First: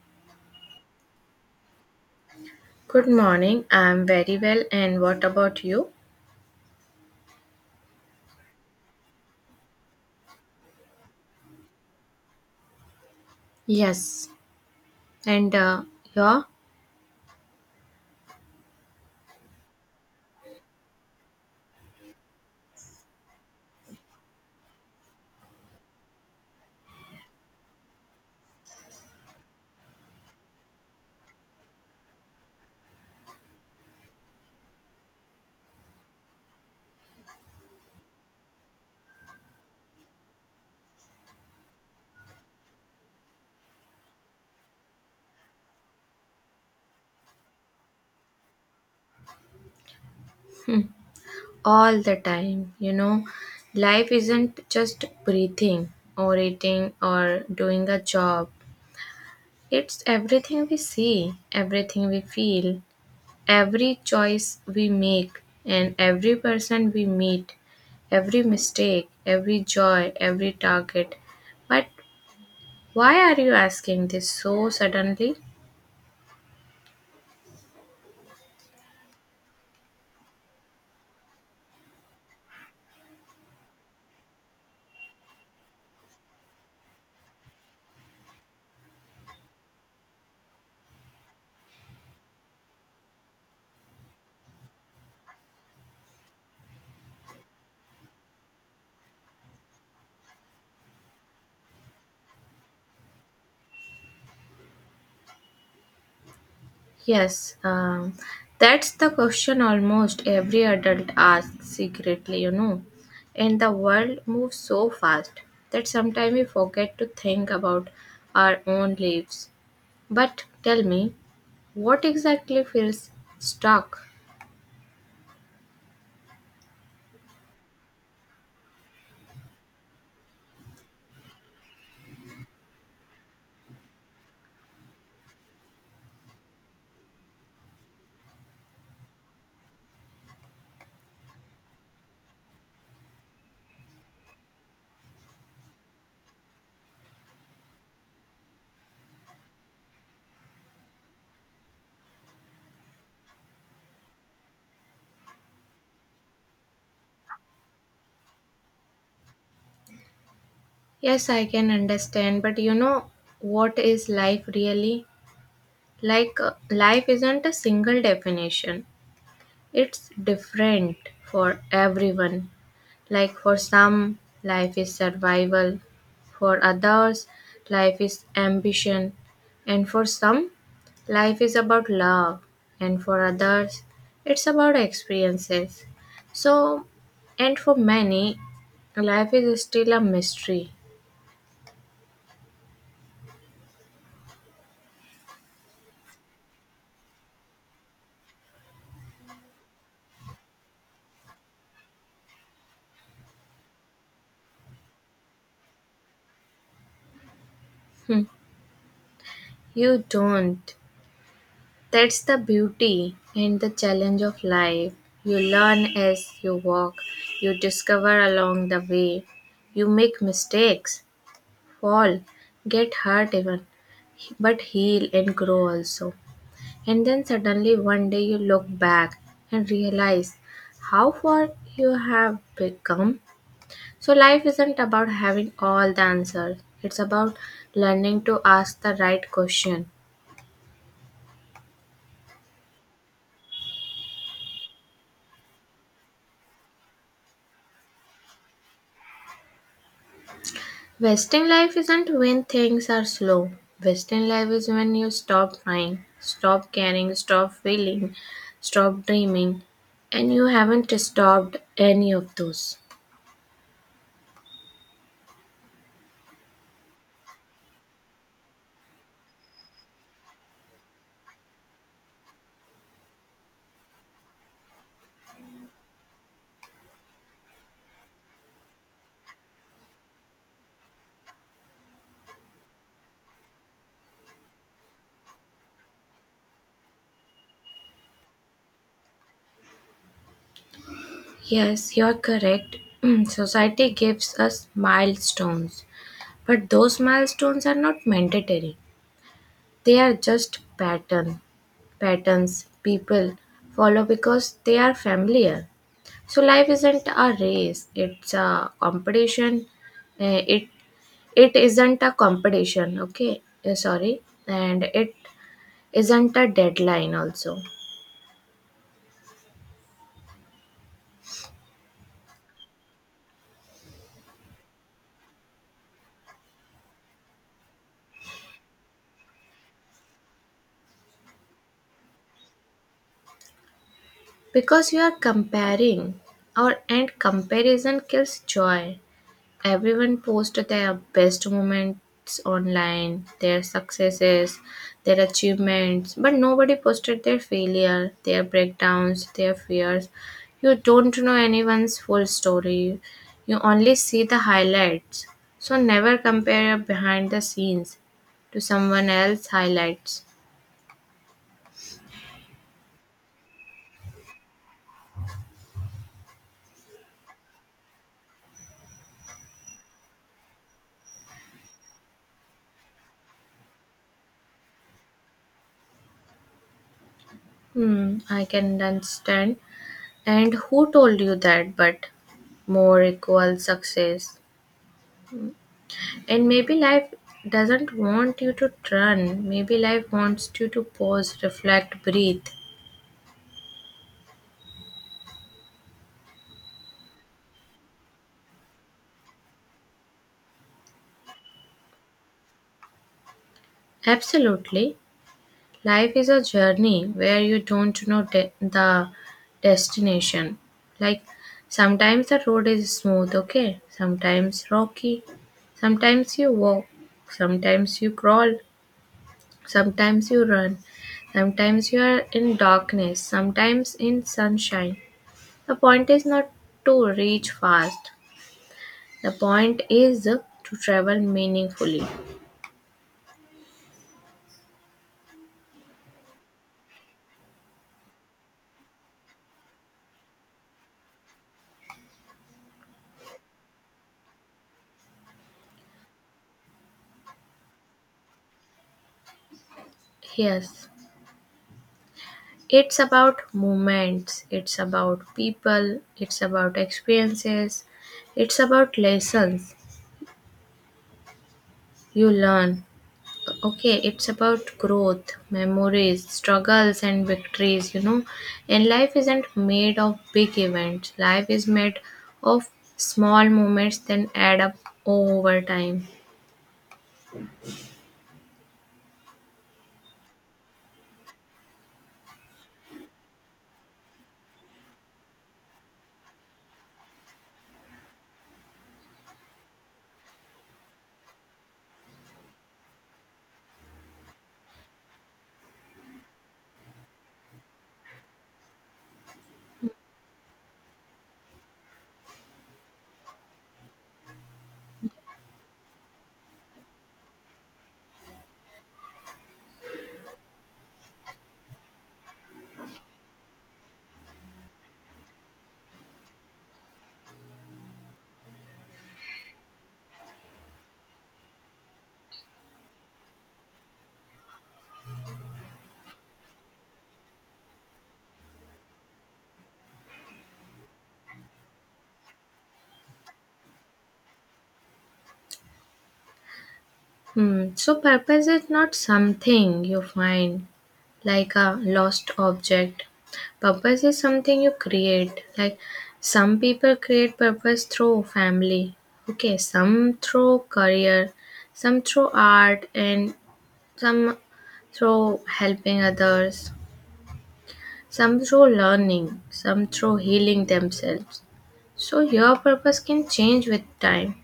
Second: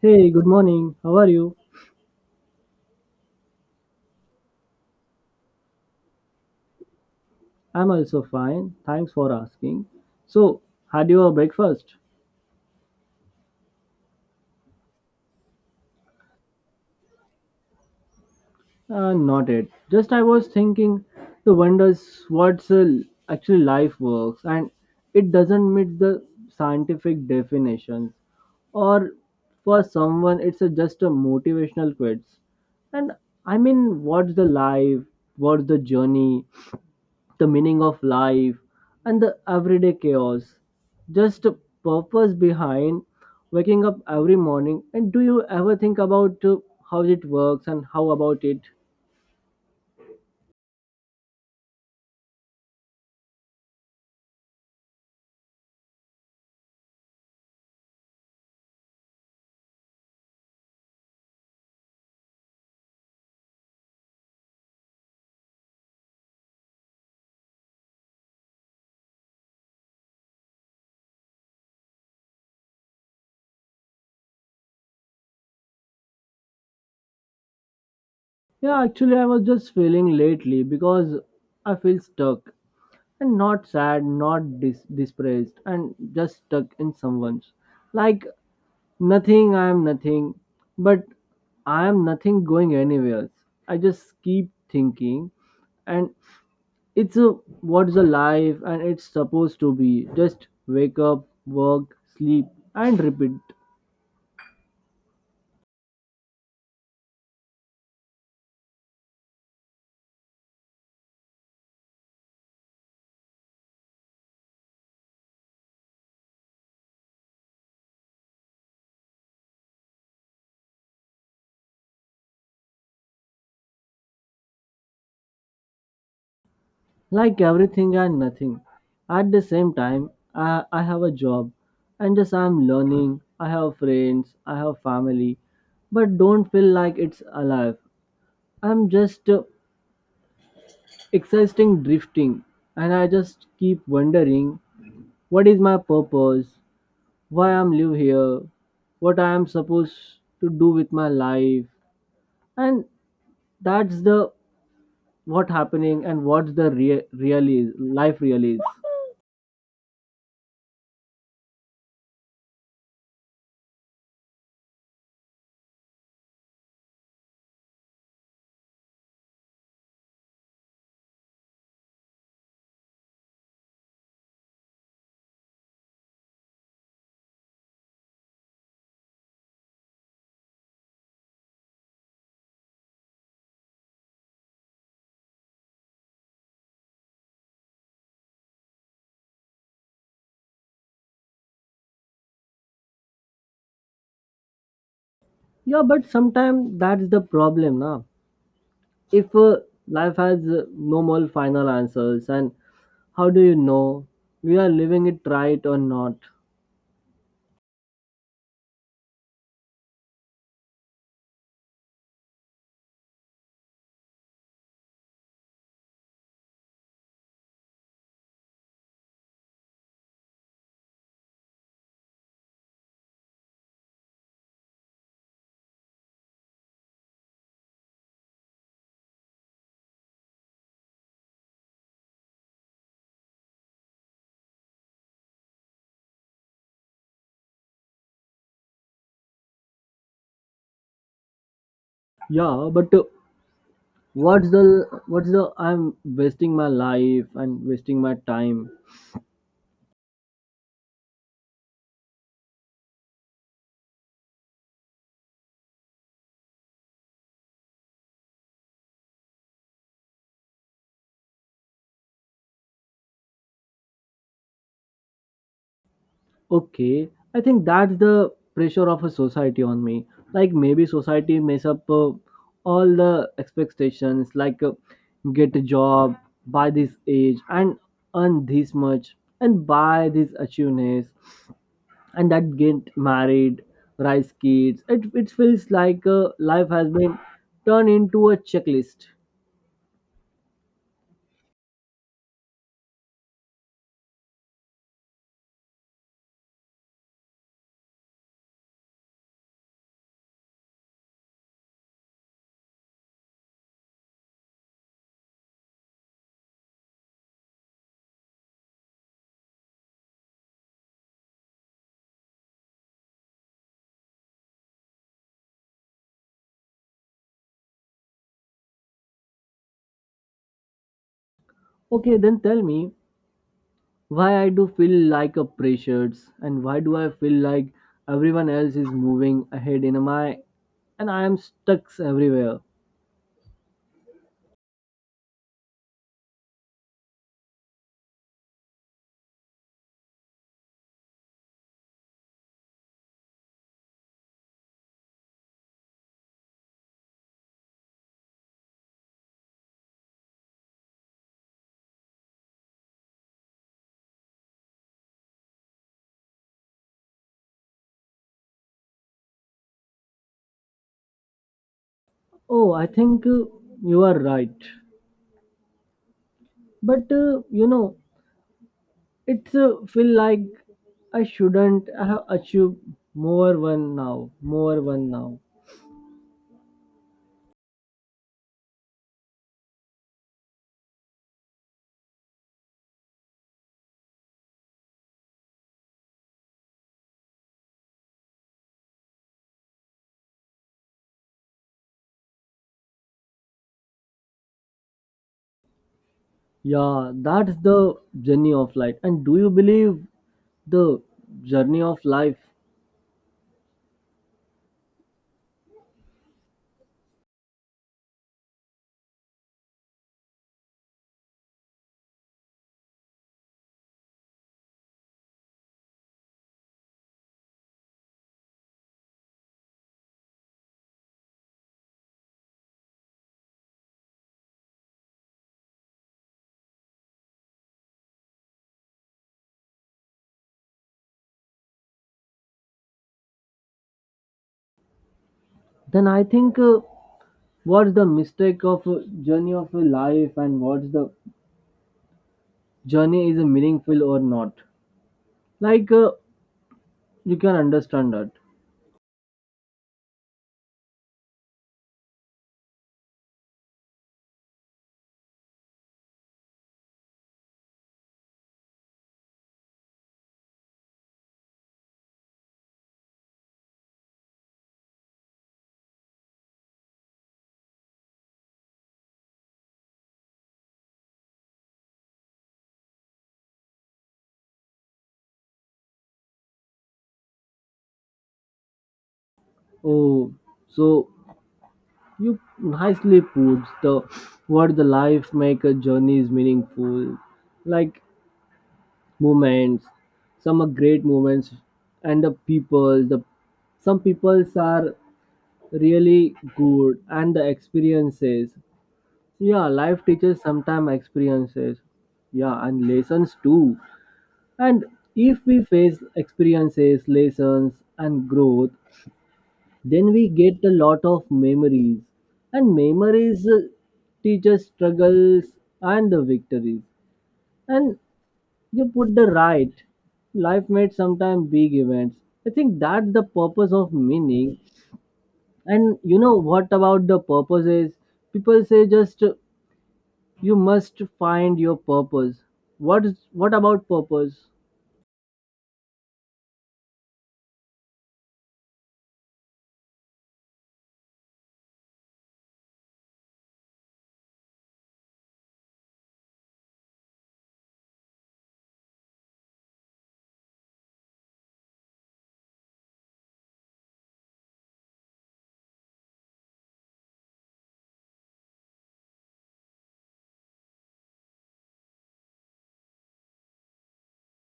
Hey, good morning. How are you? Good morning. I'm very well. And what about you? I'm also fine. Thanks for asking. So, had you a breakfast? Yes. And you're Not yet. Just I was thinking the wonders what's actually life works and it doesn't meet the scientific definitions or for someone it's a, just a motivational quotes. And what's the life? What's the journey? The meaning of life and the everyday chaos just a purpose behind waking up every morning, and do you ever think about how it works and how about it? all the time. You know, life isn't just breathing or eating or doing a job, it's everything we see, everything we feel, every choice we make, and every person we meet, every mistake, every joy, every target. But why are you asking this so suddenly? Yeah, actually I was just feeling lately because I feel stuck, and not sad, not depressed, and just stuck in someone's, like, nothing. I am nothing. But I am nothing going anywhere. I just keep thinking, and It's a what's a life and it's supposed to be. Just wake up, work, sleep, and repeat. Yes, um, that's the question almost every adult asks secretly, you know. And the world moves so fast that sometimes we forget to think about our own lives. But tell me, what exactly feels stuck? Like everything and nothing. At the same time, I have a job and just I'm learning. I have friends, I have family, but don't feel like it's alive. I'm just exciting drifting, and I just keep wondering what is my purpose, why I'm live here, what I am supposed to do with my life, and that's the what happening and what's the rea- really is- life really is. Yes, I can understand, but you know what is life really? Life isn't a single definition, it's different for everyone. Like for some, life is survival, for others, life is ambition, and for some, life is about love, and for others, it's about experiences. So, and for many, life is still a mystery. Yeah, but sometimes that's the problem now. If life has no more final answers, and how do you know we are living it right or not? Hmm. You don't. That's the beauty and the challenge of life. You learn as you walk, you discover along the way, you make mistakes, fall, get hurt even, but heal and grow also. And then suddenly one day you look back and realize how far you have become. So life isn't about having all the answers. It's about learning to ask the right question. Yeah, but what's the I'm wasting my life and wasting my time. Wasting life isn't when things are slow. Wasting life is when you stop trying, stop caring, stop feeling, stop dreaming, and you haven't stopped any of those. Okay, I think that's the pressure of a society on me. Like maybe society mess up all the expectations, like, get a job by this age, and earn this much, and buy these achievements, and that get married, raise kids. It feels like life has been turned into a checklist. Yes, you're correct. Society gives us milestones, but those milestones are not mandatory. They are just patterns people follow because they are familiar. So life isn't a race; it's a competition. Uh, it it isn't a competition. Okay. Sorry, and it isn't a deadline also. Okay, then tell me why I do feel like a pressured, and why do I feel like everyone else is moving ahead in my and I am stuck everywhere. Because you are comparing, or and comparison kills joy. Everyone posted their best moments online, their successes, their achievements, but nobody posted their failure, their breakdowns, their fears. You don't know anyone's full story. You only see the highlights. So never compare your behind the scenes to someone else's highlights. Oh, I think you are right, but you know, it's feel like I shouldn't have achieved more one now, more one now. Hmm, I can understand. And who told you that? But more equals success. And maybe life doesn't want you to run. Maybe life wants you to pause, reflect, breathe. Yeah, that's the journey of life. And do you believe the journey of life? Absolutely. Life is a journey where you don't know the destination. Like sometimes the road is smooth, okay? Sometimes rocky. Sometimes you walk. Sometimes you crawl. Sometimes you run. Sometimes you are in darkness. Sometimes in sunshine. The point is not to reach fast. The point is to travel meaningfully. Then I think, what's the mistake of journey of your life, and what's the journey is meaningful or not? Like, you can understand that. Yes, it's about moments, it's about people, it's about experiences, it's about lessons you learn. Okay, it's about growth, memories, struggles, and victories, you know. And life isn't made of big events, life is made of small moments that add up over time. Oh, so you nicely puts the what the life make a journey is meaningful, like moments, some are great moments, and the people, the some peoples are really good, and the experiences. Yeah, life teaches sometimes experiences. Yeah, and lessons too. And if we face experiences, lessons, and growth, then we get a lot of memories. And memories teach us struggles and the victories. And you put the right. Life made sometimes big events. I think that's the purpose of meaning. And you know what about the purpose is? People say just, you must find your purpose. What is what about purpose? Hmm. So purpose is not something you find like a lost object. Purpose is something you create. Like some people create purpose through family. Okay, some through career, some through art, and some through helping others, some through learning, some through healing themselves. So your purpose can change with time.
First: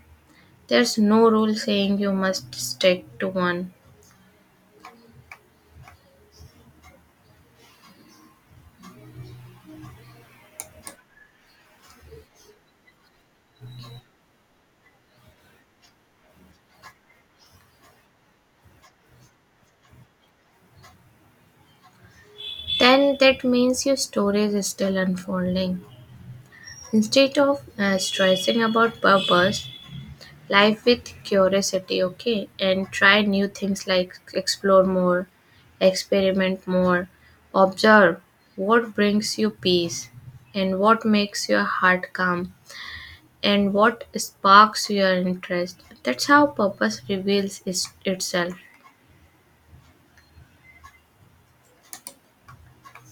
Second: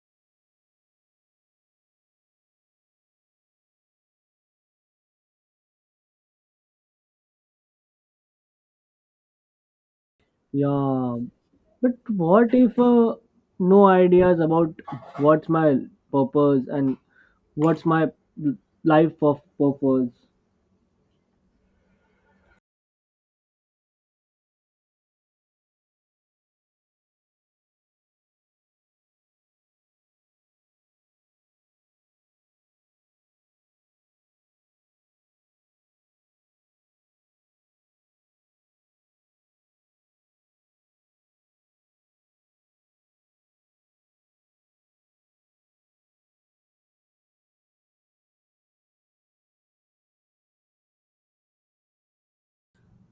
There's no rule saying you must stick to one. Yeah, but what if no ideas about what's my purpose, and what's my life of purpose? Then that means your story is still unfolding. Instead of stressing about purpose, life with curiosity, okay, and try new things, like explore more, experiment more, observe what brings you peace and what makes your heart calm and what sparks your interest. That's how purpose reveals itself.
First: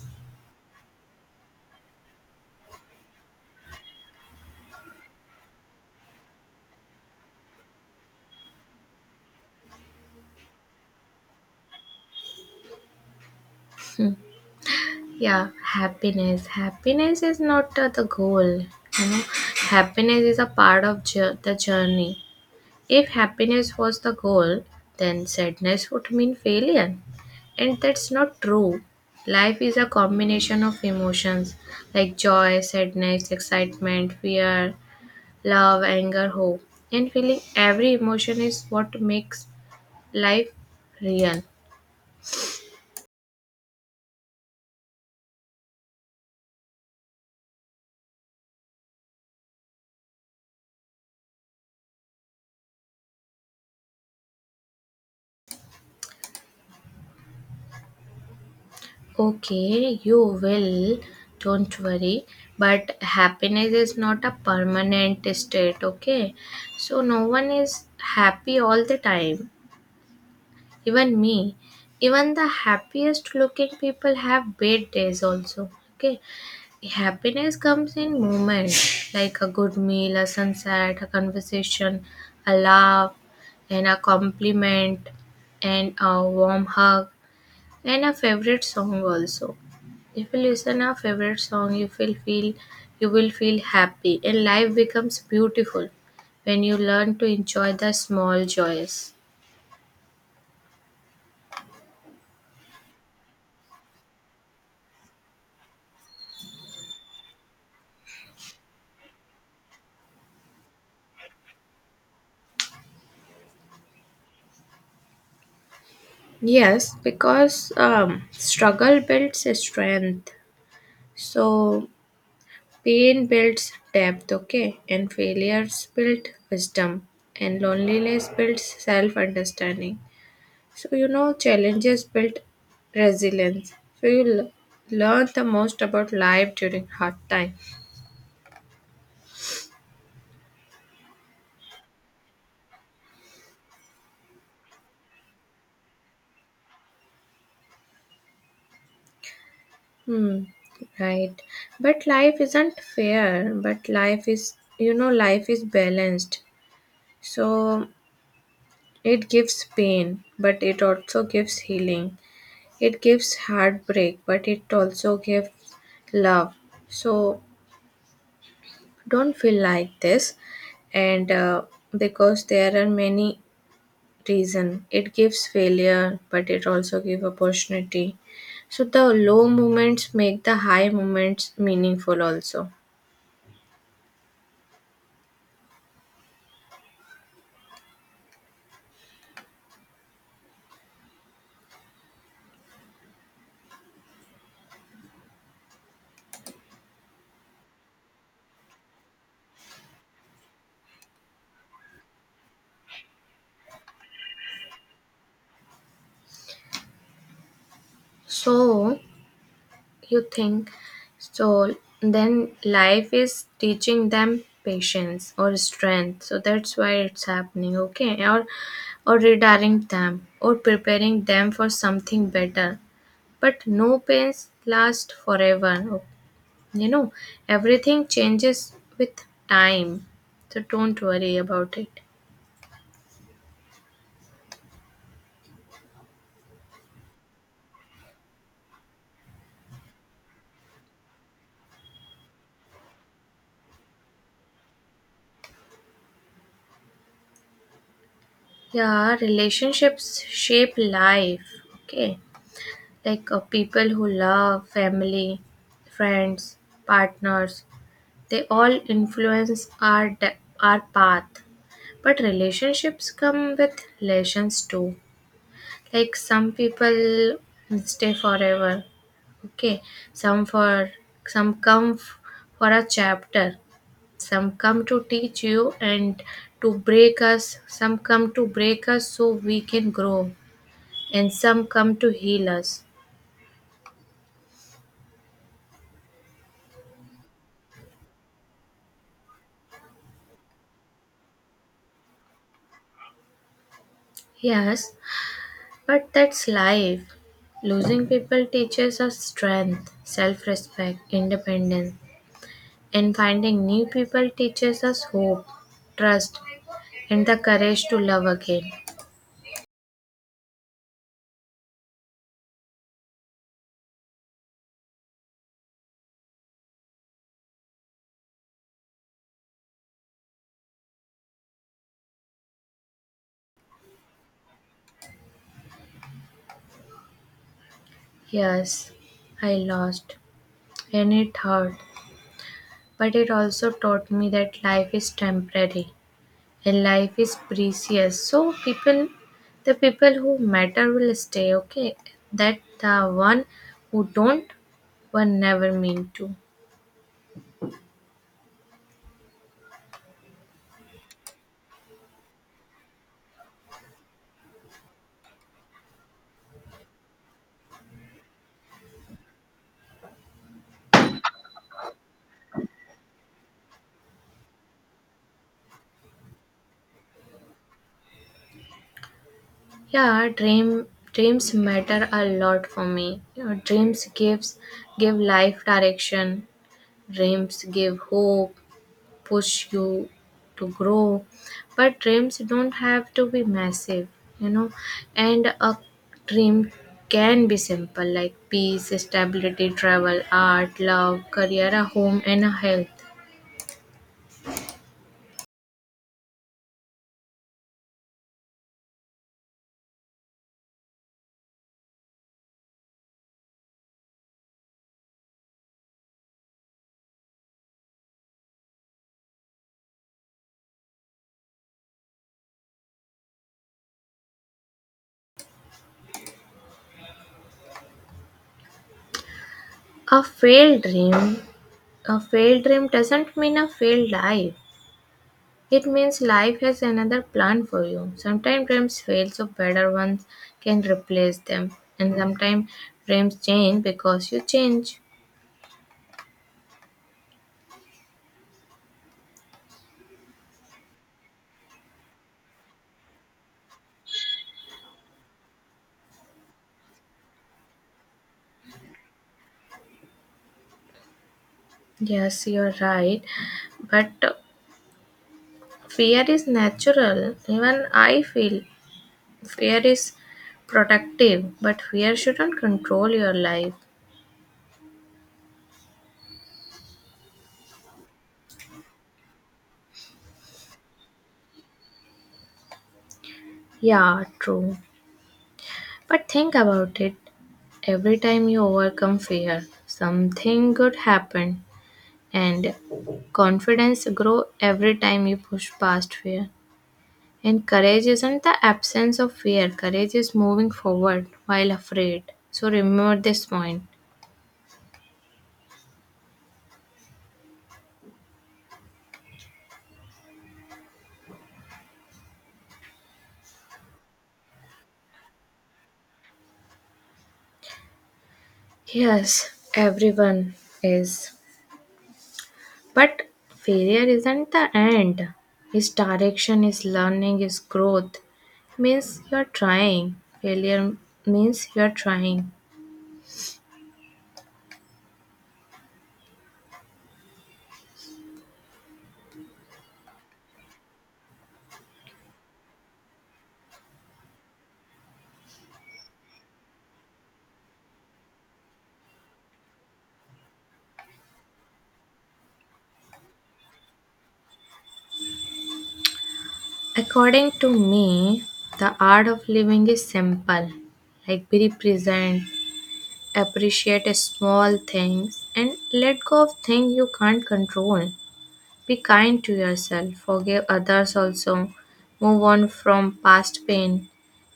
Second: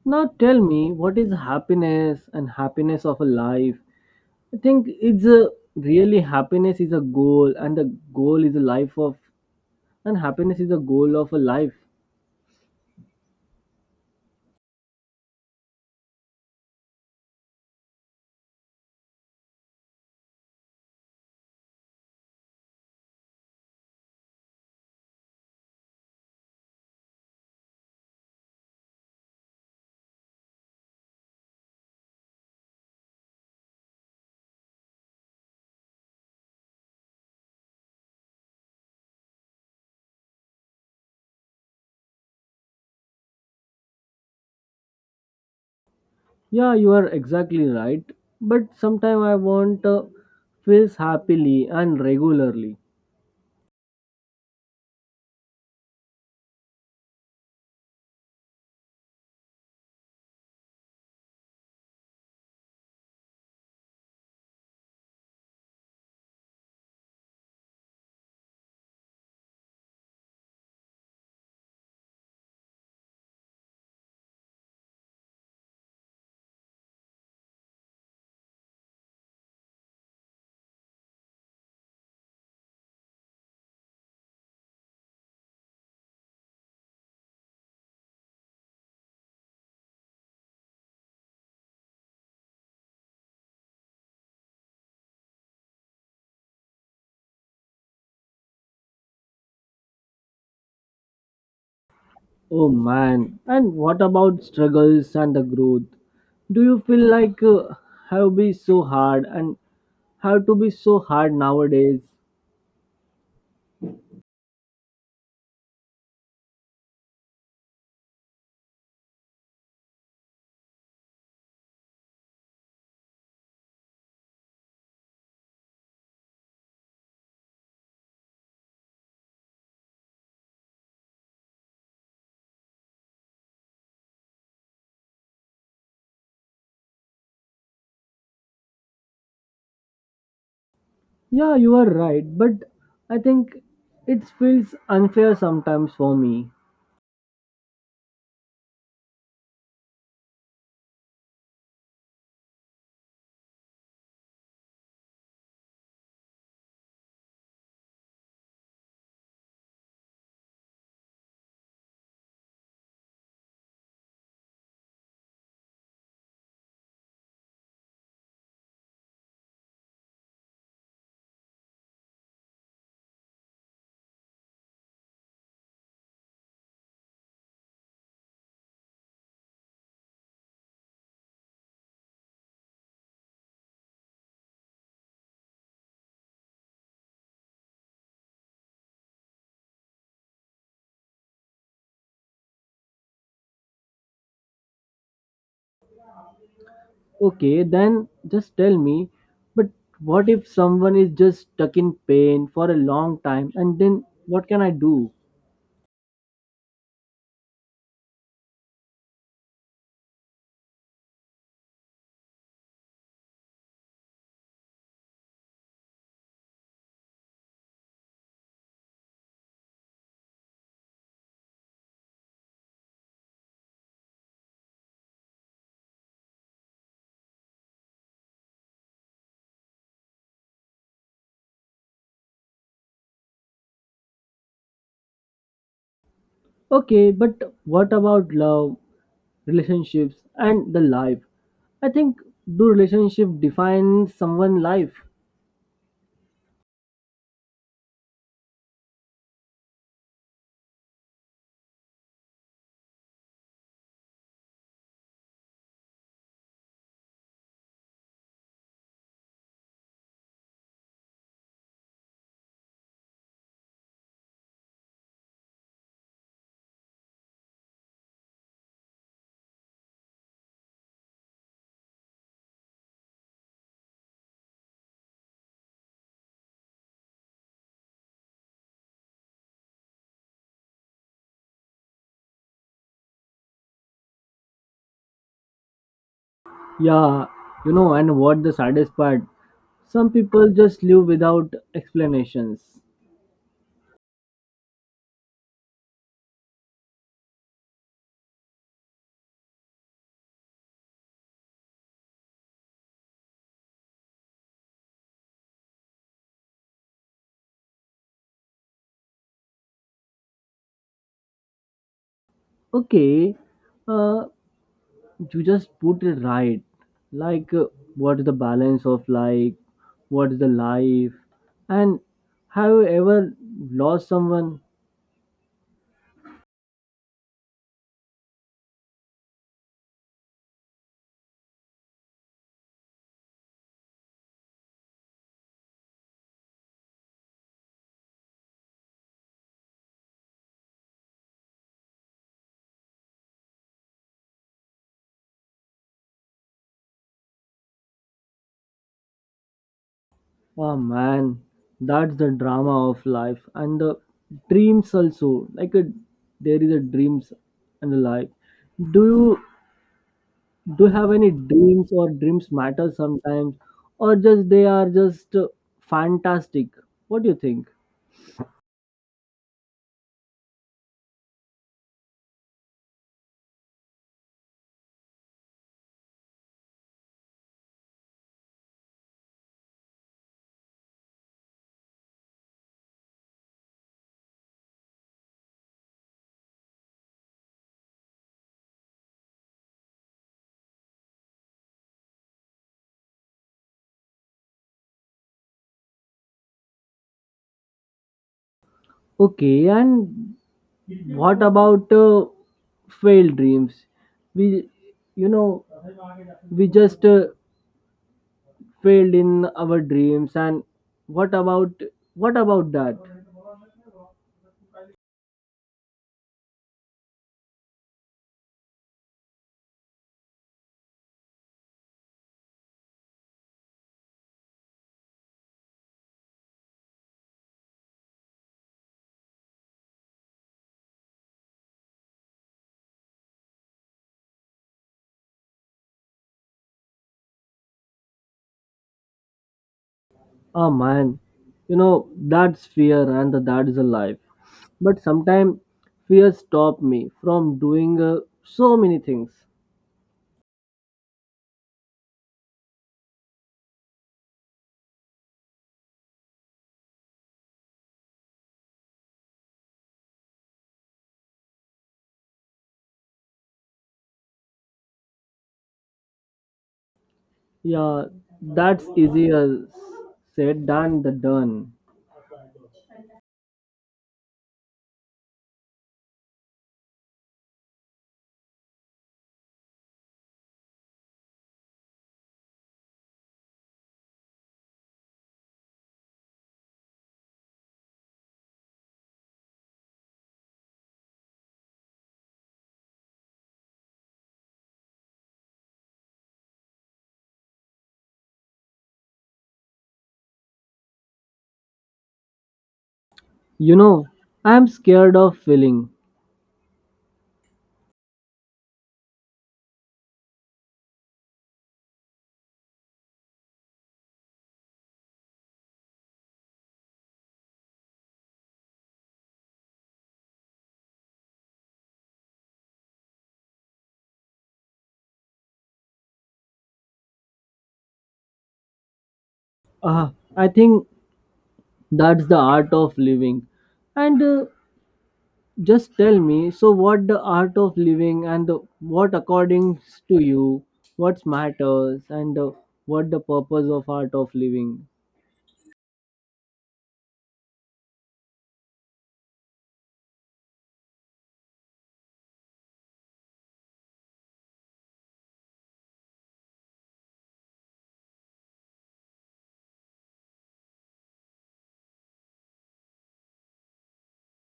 Now tell me, what is happiness and happiness of a life? I think it's a really happiness is a goal, and the goal is a life of, and happiness is a goal of a life. Yeah, happiness is not the goal, you know. Happiness is a part of the journey. If happiness was the goal, then sadness would mean failure, and that's not true. Life is a combination of emotions, like joy, sadness, excitement, fear, love, anger, hope, and feeling every emotion is what makes life real. Yeah, you are exactly right. But sometimes I want feels happily and regularly. Okay, you will, don't worry. But happiness is not a permanent state, okay? So, no one is happy all the time, even me. Even the happiest looking people have bad days, also, okay? Happiness comes in moments, like a good meal, a sunset, a conversation, a laugh, and a compliment, and a warm hug, and a favorite song also. If you listen a favorite song, you will feel happy and life becomes beautiful when you learn to enjoy the small joys. Oh man! And what about struggles and the growth? Do you feel like have be so hard and have to be so hard nowadays? Yes, because struggle builds strength. So pain builds depth, okay? And failures build wisdom. And loneliness builds self understanding. So, you know, challenges build resilience. So, learn the most about life during hard time. Yeah, you are right. But I think it feels unfair sometimes for me. Hmm, right. But life isn't fair, but life is, you know, life is balanced. So, it gives pain, but it also gives healing. It gives heartbreak, but it also gives love. So, don't feel like this, and because there are many reason. It gives failure, but it also gives opportunity. So the low moments make the high moments meaningful also. Okay, then just tell me, but what if someone is just stuck in pain for a long time and then what can I do? So you think so, then life is teaching them patience or strength. So that's why it's happening, okay? Or redirecting them or preparing them for something better. But no pains last forever. You know, everything changes with time, so don't worry about it. Okay, but what about love, relationships, and the life? I think, do relationship define someone life? Yeah, relationships shape life. Okay, like people who love, family, friends, partners, they all influence our path. But relationships come with lessons too. Like some people stay forever. Okay, some for some come for a chapter. Some come to teach you and to break us. Some come to break us so we can grow. And some come to heal us. Yeah, you know, and what the saddest part? Some people just live without explanations. Yes, but that's life. Losing people teaches us strength, self respect, independence, and finding new people teaches us hope, trust, and the courage to love again. Okay, uh, you just put it right, like, what is the balance of, like, what is the life, and have you ever lost someone? Yes, I lost, and it hurt, but it also taught me that life is temporary and life is precious. So people, the people who matter will stay, okay? That the one who don't were never meant to. Oh man, that's the drama of life, and the dreams also, like a, there is a dreams and the life. Do you do you have any dreams, or dreams matter sometimes, or just they are just fantastic? What do you think? Yeah, dreams matter a lot for me, you know. Dreams give life direction. Dreams give hope, push you to grow. But dreams don't have to be massive, you know. And a dream can be simple, like peace, stability, travel, art, love, career, a home, and a health. Okay, and what about failed dreams? We, you know, we just failed in our dreams, and what about what about that? A failed dream, a failed dream doesn't mean a failed life. It means life has another plan for you. Sometimes dreams fail so better ones can replace them. And sometimes dreams change because you change. Oh man, you know, that's fear and that is a life. But sometimes fear stop me from doing so many things. Yes, you're right. But fear is natural. Even I feel fear is protective, but fear shouldn't control your life. Yeah, that's easier said than the done. Yeah, true. But think about it. Every time you overcome fear, something good happen, and confidence grow every time you push past fear. And courage isn't the absence of fear. Courage is moving forward while afraid. So remember this point. You know, I'm scared of failing. Yes, everyone is. But failure isn't the end. Its direction is learning, is growth. Means you're trying. Failure means you're trying. Ah, I think that's the art of living, and just tell me, so what the art of living and the, what according to you, what matters, and what the purpose of art of living? According to me, the art of living is simple. Like be present, appreciate small things, and let go of things you can't control. Be kind to yourself, forgive others also, move on from past pain,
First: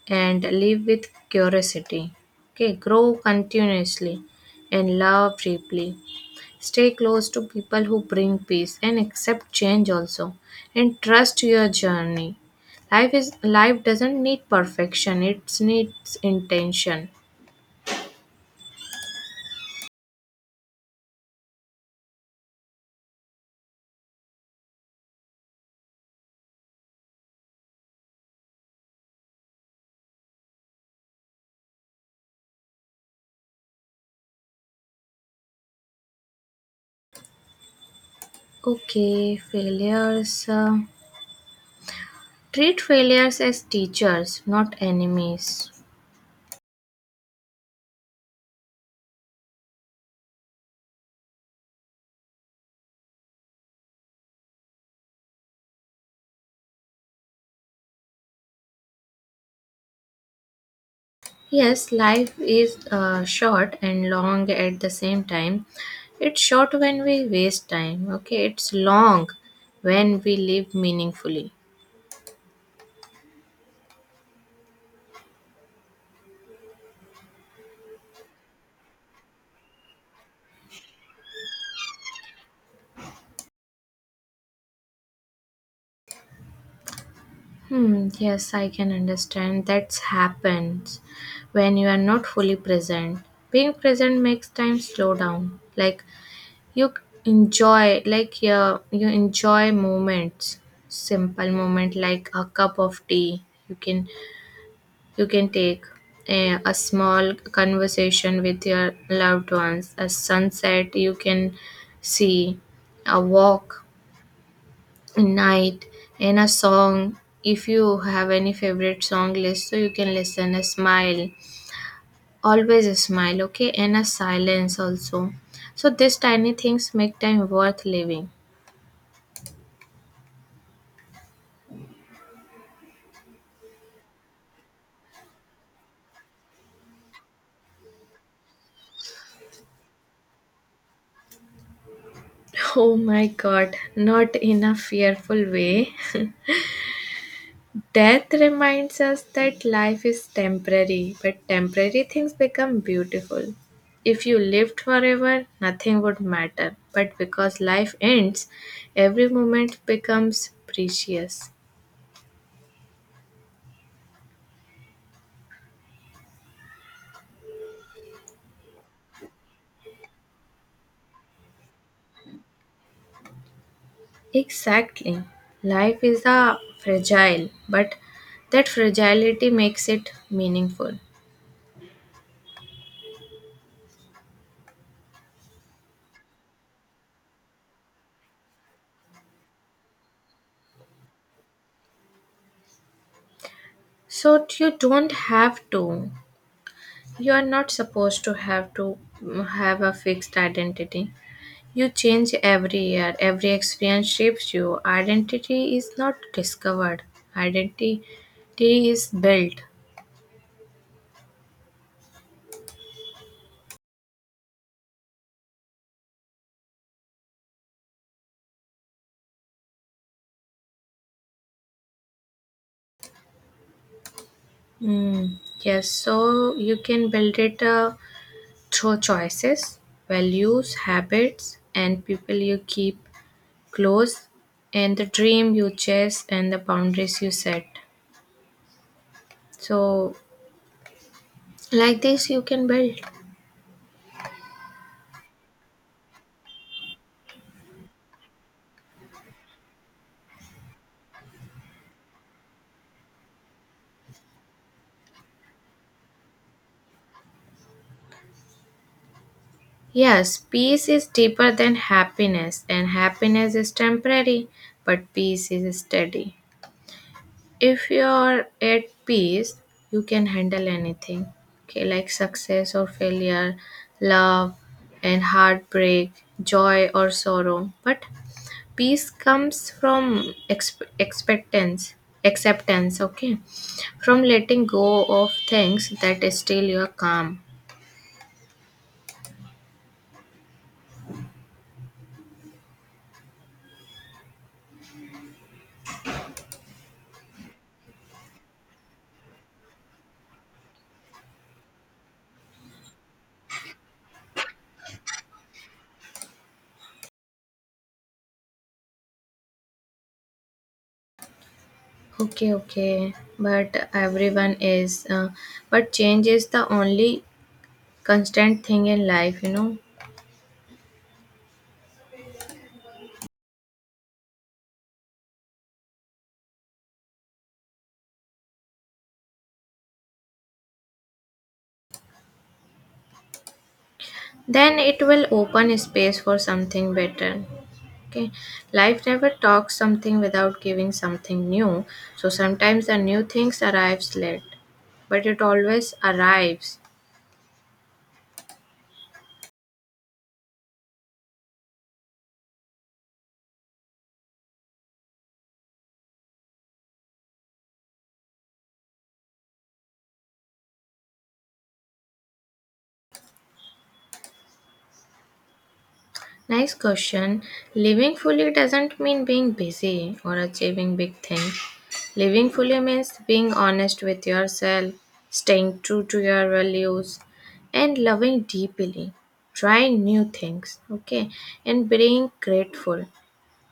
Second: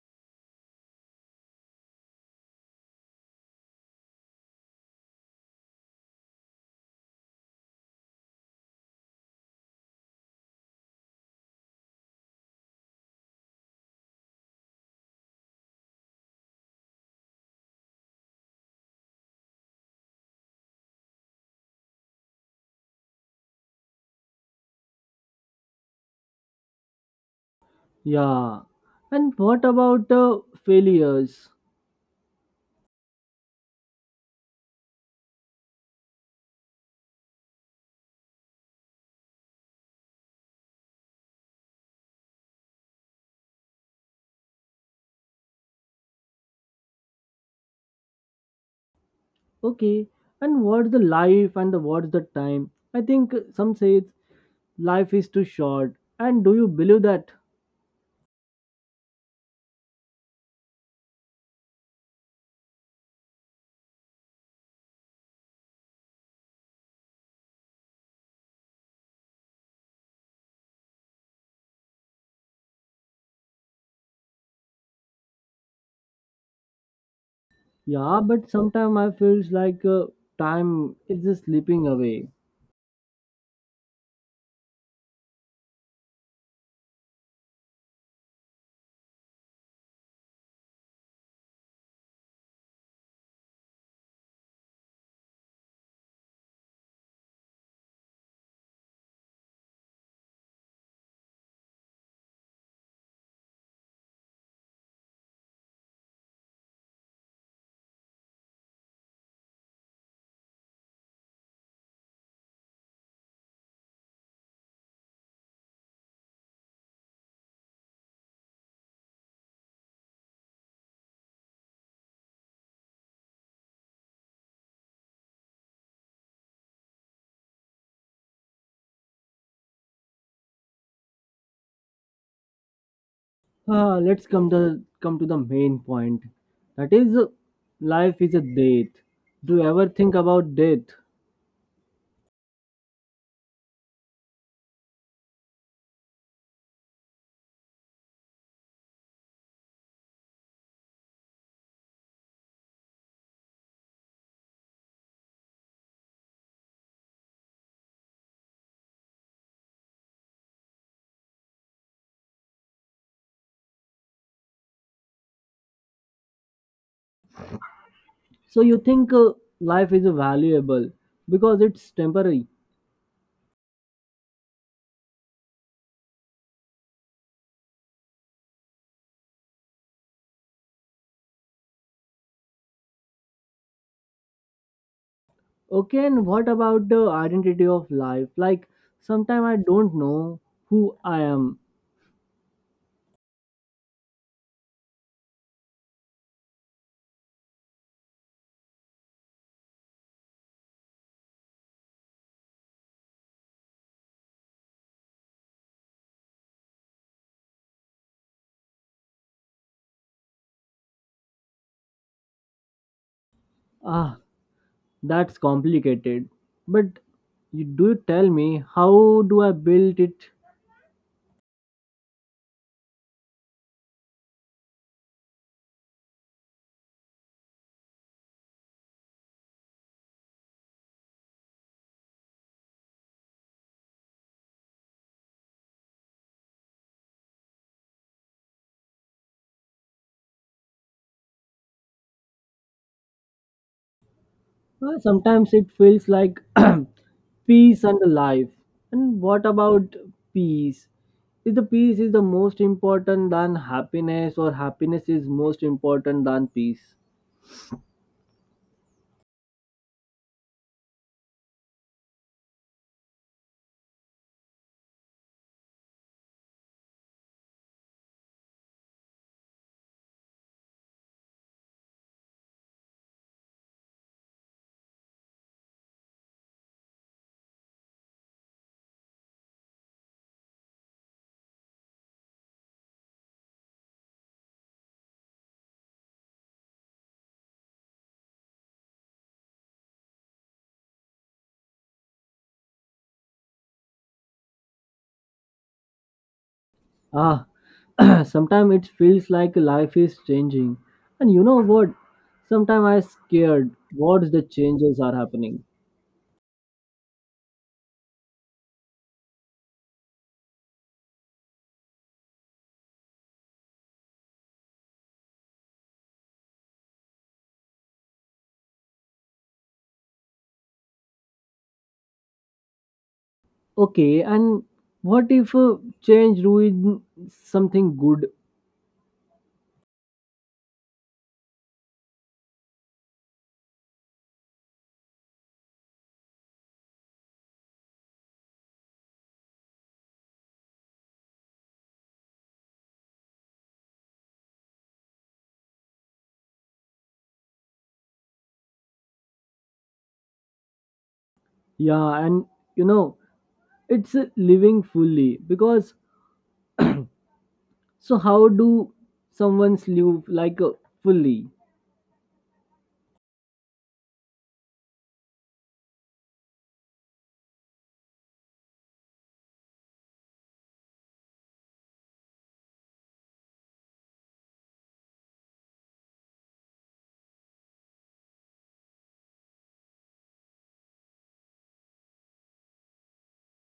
and live with curiosity. Okay, grow continuously and love deeply. Stay close to people who bring peace and accept change also, and trust your journey. Life doesn't need perfection; it needs intention. Yeah, and what about the failures? Okay, failures. Treat failures as teachers, not enemies. Okay, and what's the life and the, what's the time? I think some say it's life is too short, and do you believe that? Yes, life is short and long at the same time. It's short when we waste time, okay? It's long when we live meaningfully. Yeah, but sometimes I feels like time is just slipping away. Hmm, yes, I can understand. That happens when you are not fully present. Being present makes time slow down. Like you enjoy, like yeah, you enjoy moments, simple moment like a cup of tea. You can take a small conversation with your loved ones, a sunset you can see, a walk, a night, and a song. If you have any favorite song list, so you can listen, a smile, always a smile, okay, and a silence also. So, these tiny things make time worth living. Ah, let's come to the main point. That is, life is a death. Do you ever think about death? Oh my god, not in a fearful way. Death reminds us that life is temporary, but temporary things become beautiful. If you lived forever, nothing would matter. But because life ends, every moment becomes precious. So you think life is valuable because it's temporary. Exactly. Life is a fragile, but that fragility makes it meaningful. Okay, and what about the identity of life? Like, sometimes I don't know who I am. So you don't have to. You are not supposed to have to have a fixed identity. You change every year, every experience shapes you. Identity is not discovered, identity is built. Ah, that's complicated. But you do tell me, how do I build it? Yes, so you can build it through choices, values, habits, and people you keep close, and the dream you chase, and the boundaries you set. So, like this, you can build. Well, sometimes it feels like peace and life. And what about peace? Is the peace is the most important than happiness, or happiness is most important than peace? Yes, peace is deeper than happiness, and happiness is temporary, but peace is steady. If you're at peace, you can handle anything, okay, like success or failure, love and heartbreak, joy or sorrow. But peace comes from exp- expectance acceptance okay, from letting go of things that steal your calm. Ah, sometimes it feels like life is changing. And you know what? Sometimes I'm scared. What's the changes are happening? Okay, okay, but everyone is but change is the only constant thing in life, you know. Okay, and what if change ruin something good? Then it will open space for something better. Okay, life never talks something without giving something new. So sometimes the new things arrives late, but it always arrives. Yeah, and you know it's living fully because so how do someone's live like a fully? Nice question. Living fully doesn't mean being busy or achieving big things. Living fully means being honest with yourself, staying true to your values, and loving deeply, trying new things, okay, and being grateful,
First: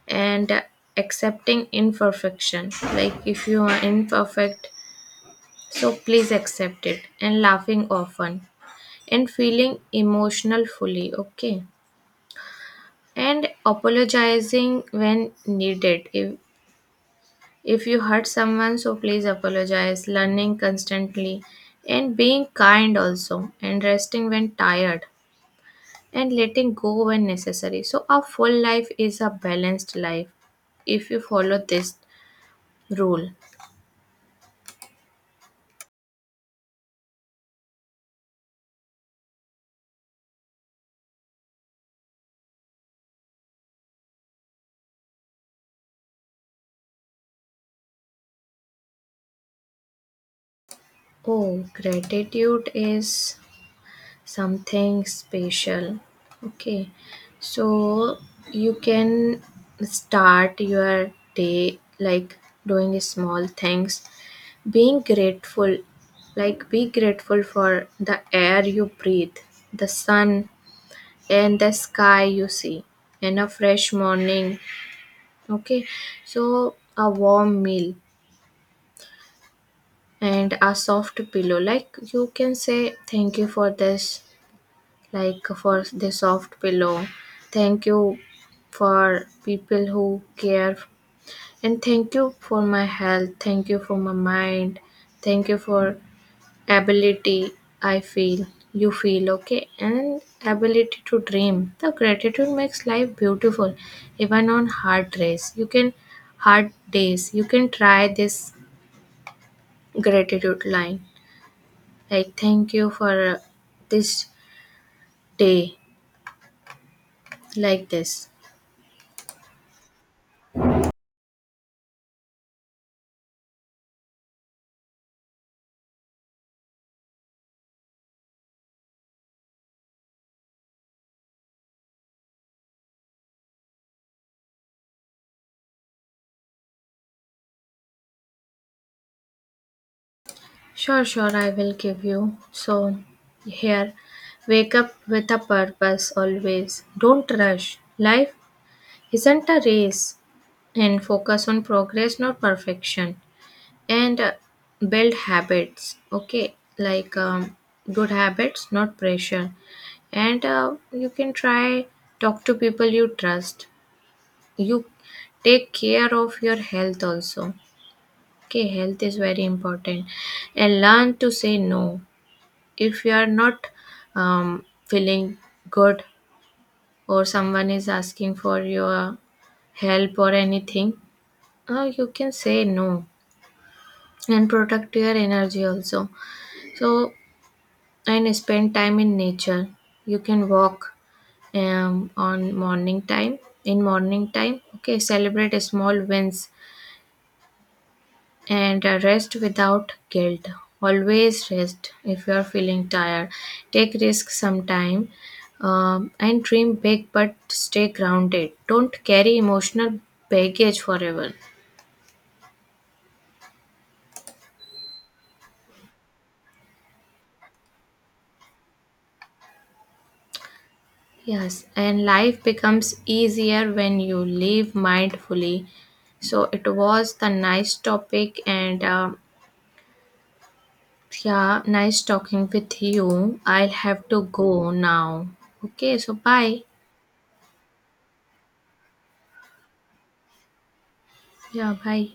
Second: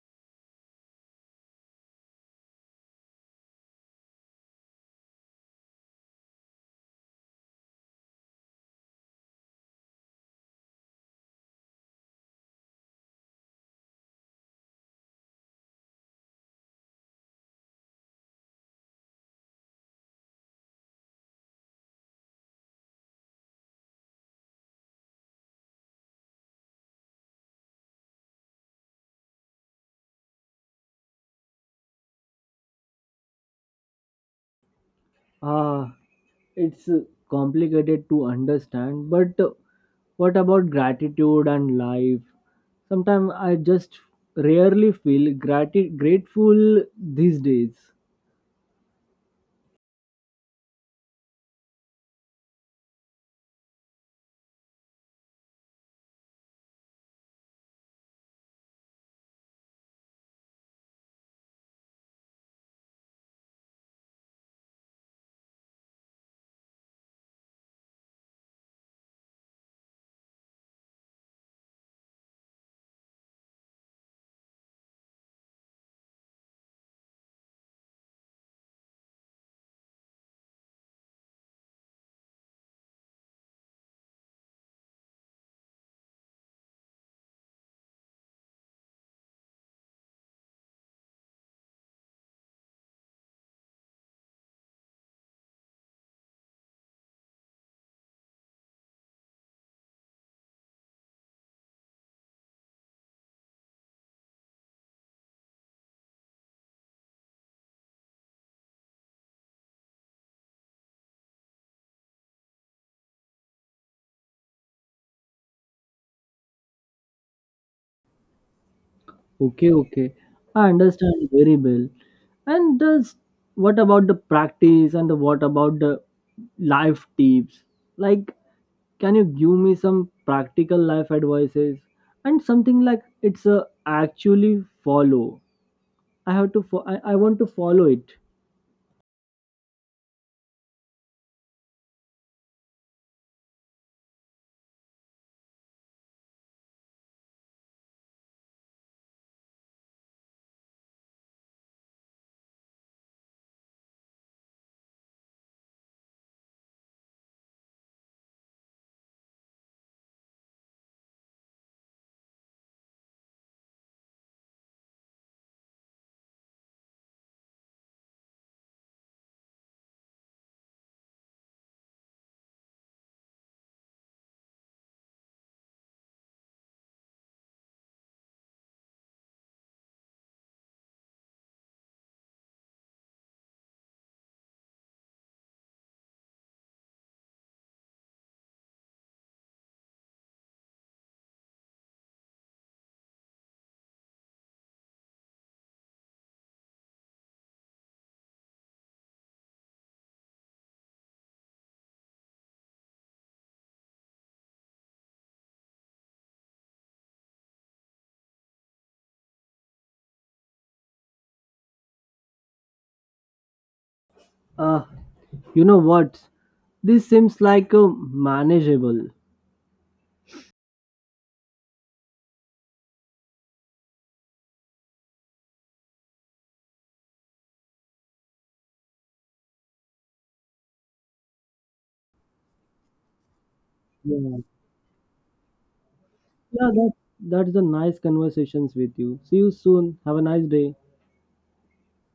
and accepting imperfection. Like if you are imperfect, so please accept it, and laughing often, and feeling emotional fully, okay? And apologizing when needed. If you hurt someone, so please apologize, learning constantly, and being kind also, and resting when tired, and letting go when necessary. So a full life is a balanced life if you follow this rule. Ah, it's complicated to understand. But what about gratitude and life? Sometimes I just rarely feel grateful these days. Oh, gratitude is something special. Okay, so you can start your day like doing small things, being grateful, like be grateful for the air you breathe, the sun, and the sky you see, and a fresh morning. Okay, so a warm meal and a soft pillow. Like you can say, thank you for this, like for the soft pillow. Thank you for people who care, and thank you for my health. Thank you for my mind. Thank you for ability I feel. You feel okay, and ability to dream. The gratitude makes life beautiful, even on hard days. You can try this gratitude line, like thank you for this day, like this. Okay, okay. I understand very well. And does what about the practice and the, what about the life tips? Like, can you give me some practical life advices, and something like it's a actually follow? I have to. I, want to follow it. Sure, sure, I will give you. So, here, wake up with a purpose always. Don't rush. Life isn't a race, and focus on progress, not perfection. And Build habits, okay? Like good habits, not pressure. And You can try talk to people you trust. You take care of your health also. Okay, health is very important, and learn to say no if you are not feeling good, or someone is asking for your help or anything, you can say no and protect your energy also. So, and spend time in nature. You can walk um, on morning time, in morning time. Okay, celebrate small wins, and rest without guilt, always rest if you are feeling tired, take risks sometime, and dream big but stay grounded, don't carry emotional baggage forever. Uh, you know what? This seems like a manageable. Yes, and life becomes easier when you live mindfully. So it was the nice topic, and yeah, nice talking with you. I'll have to Yeah, go now. Okay, so bye. yeah. That's the nice conversations with you. See you soon. Have a nice day. Yeah, bye.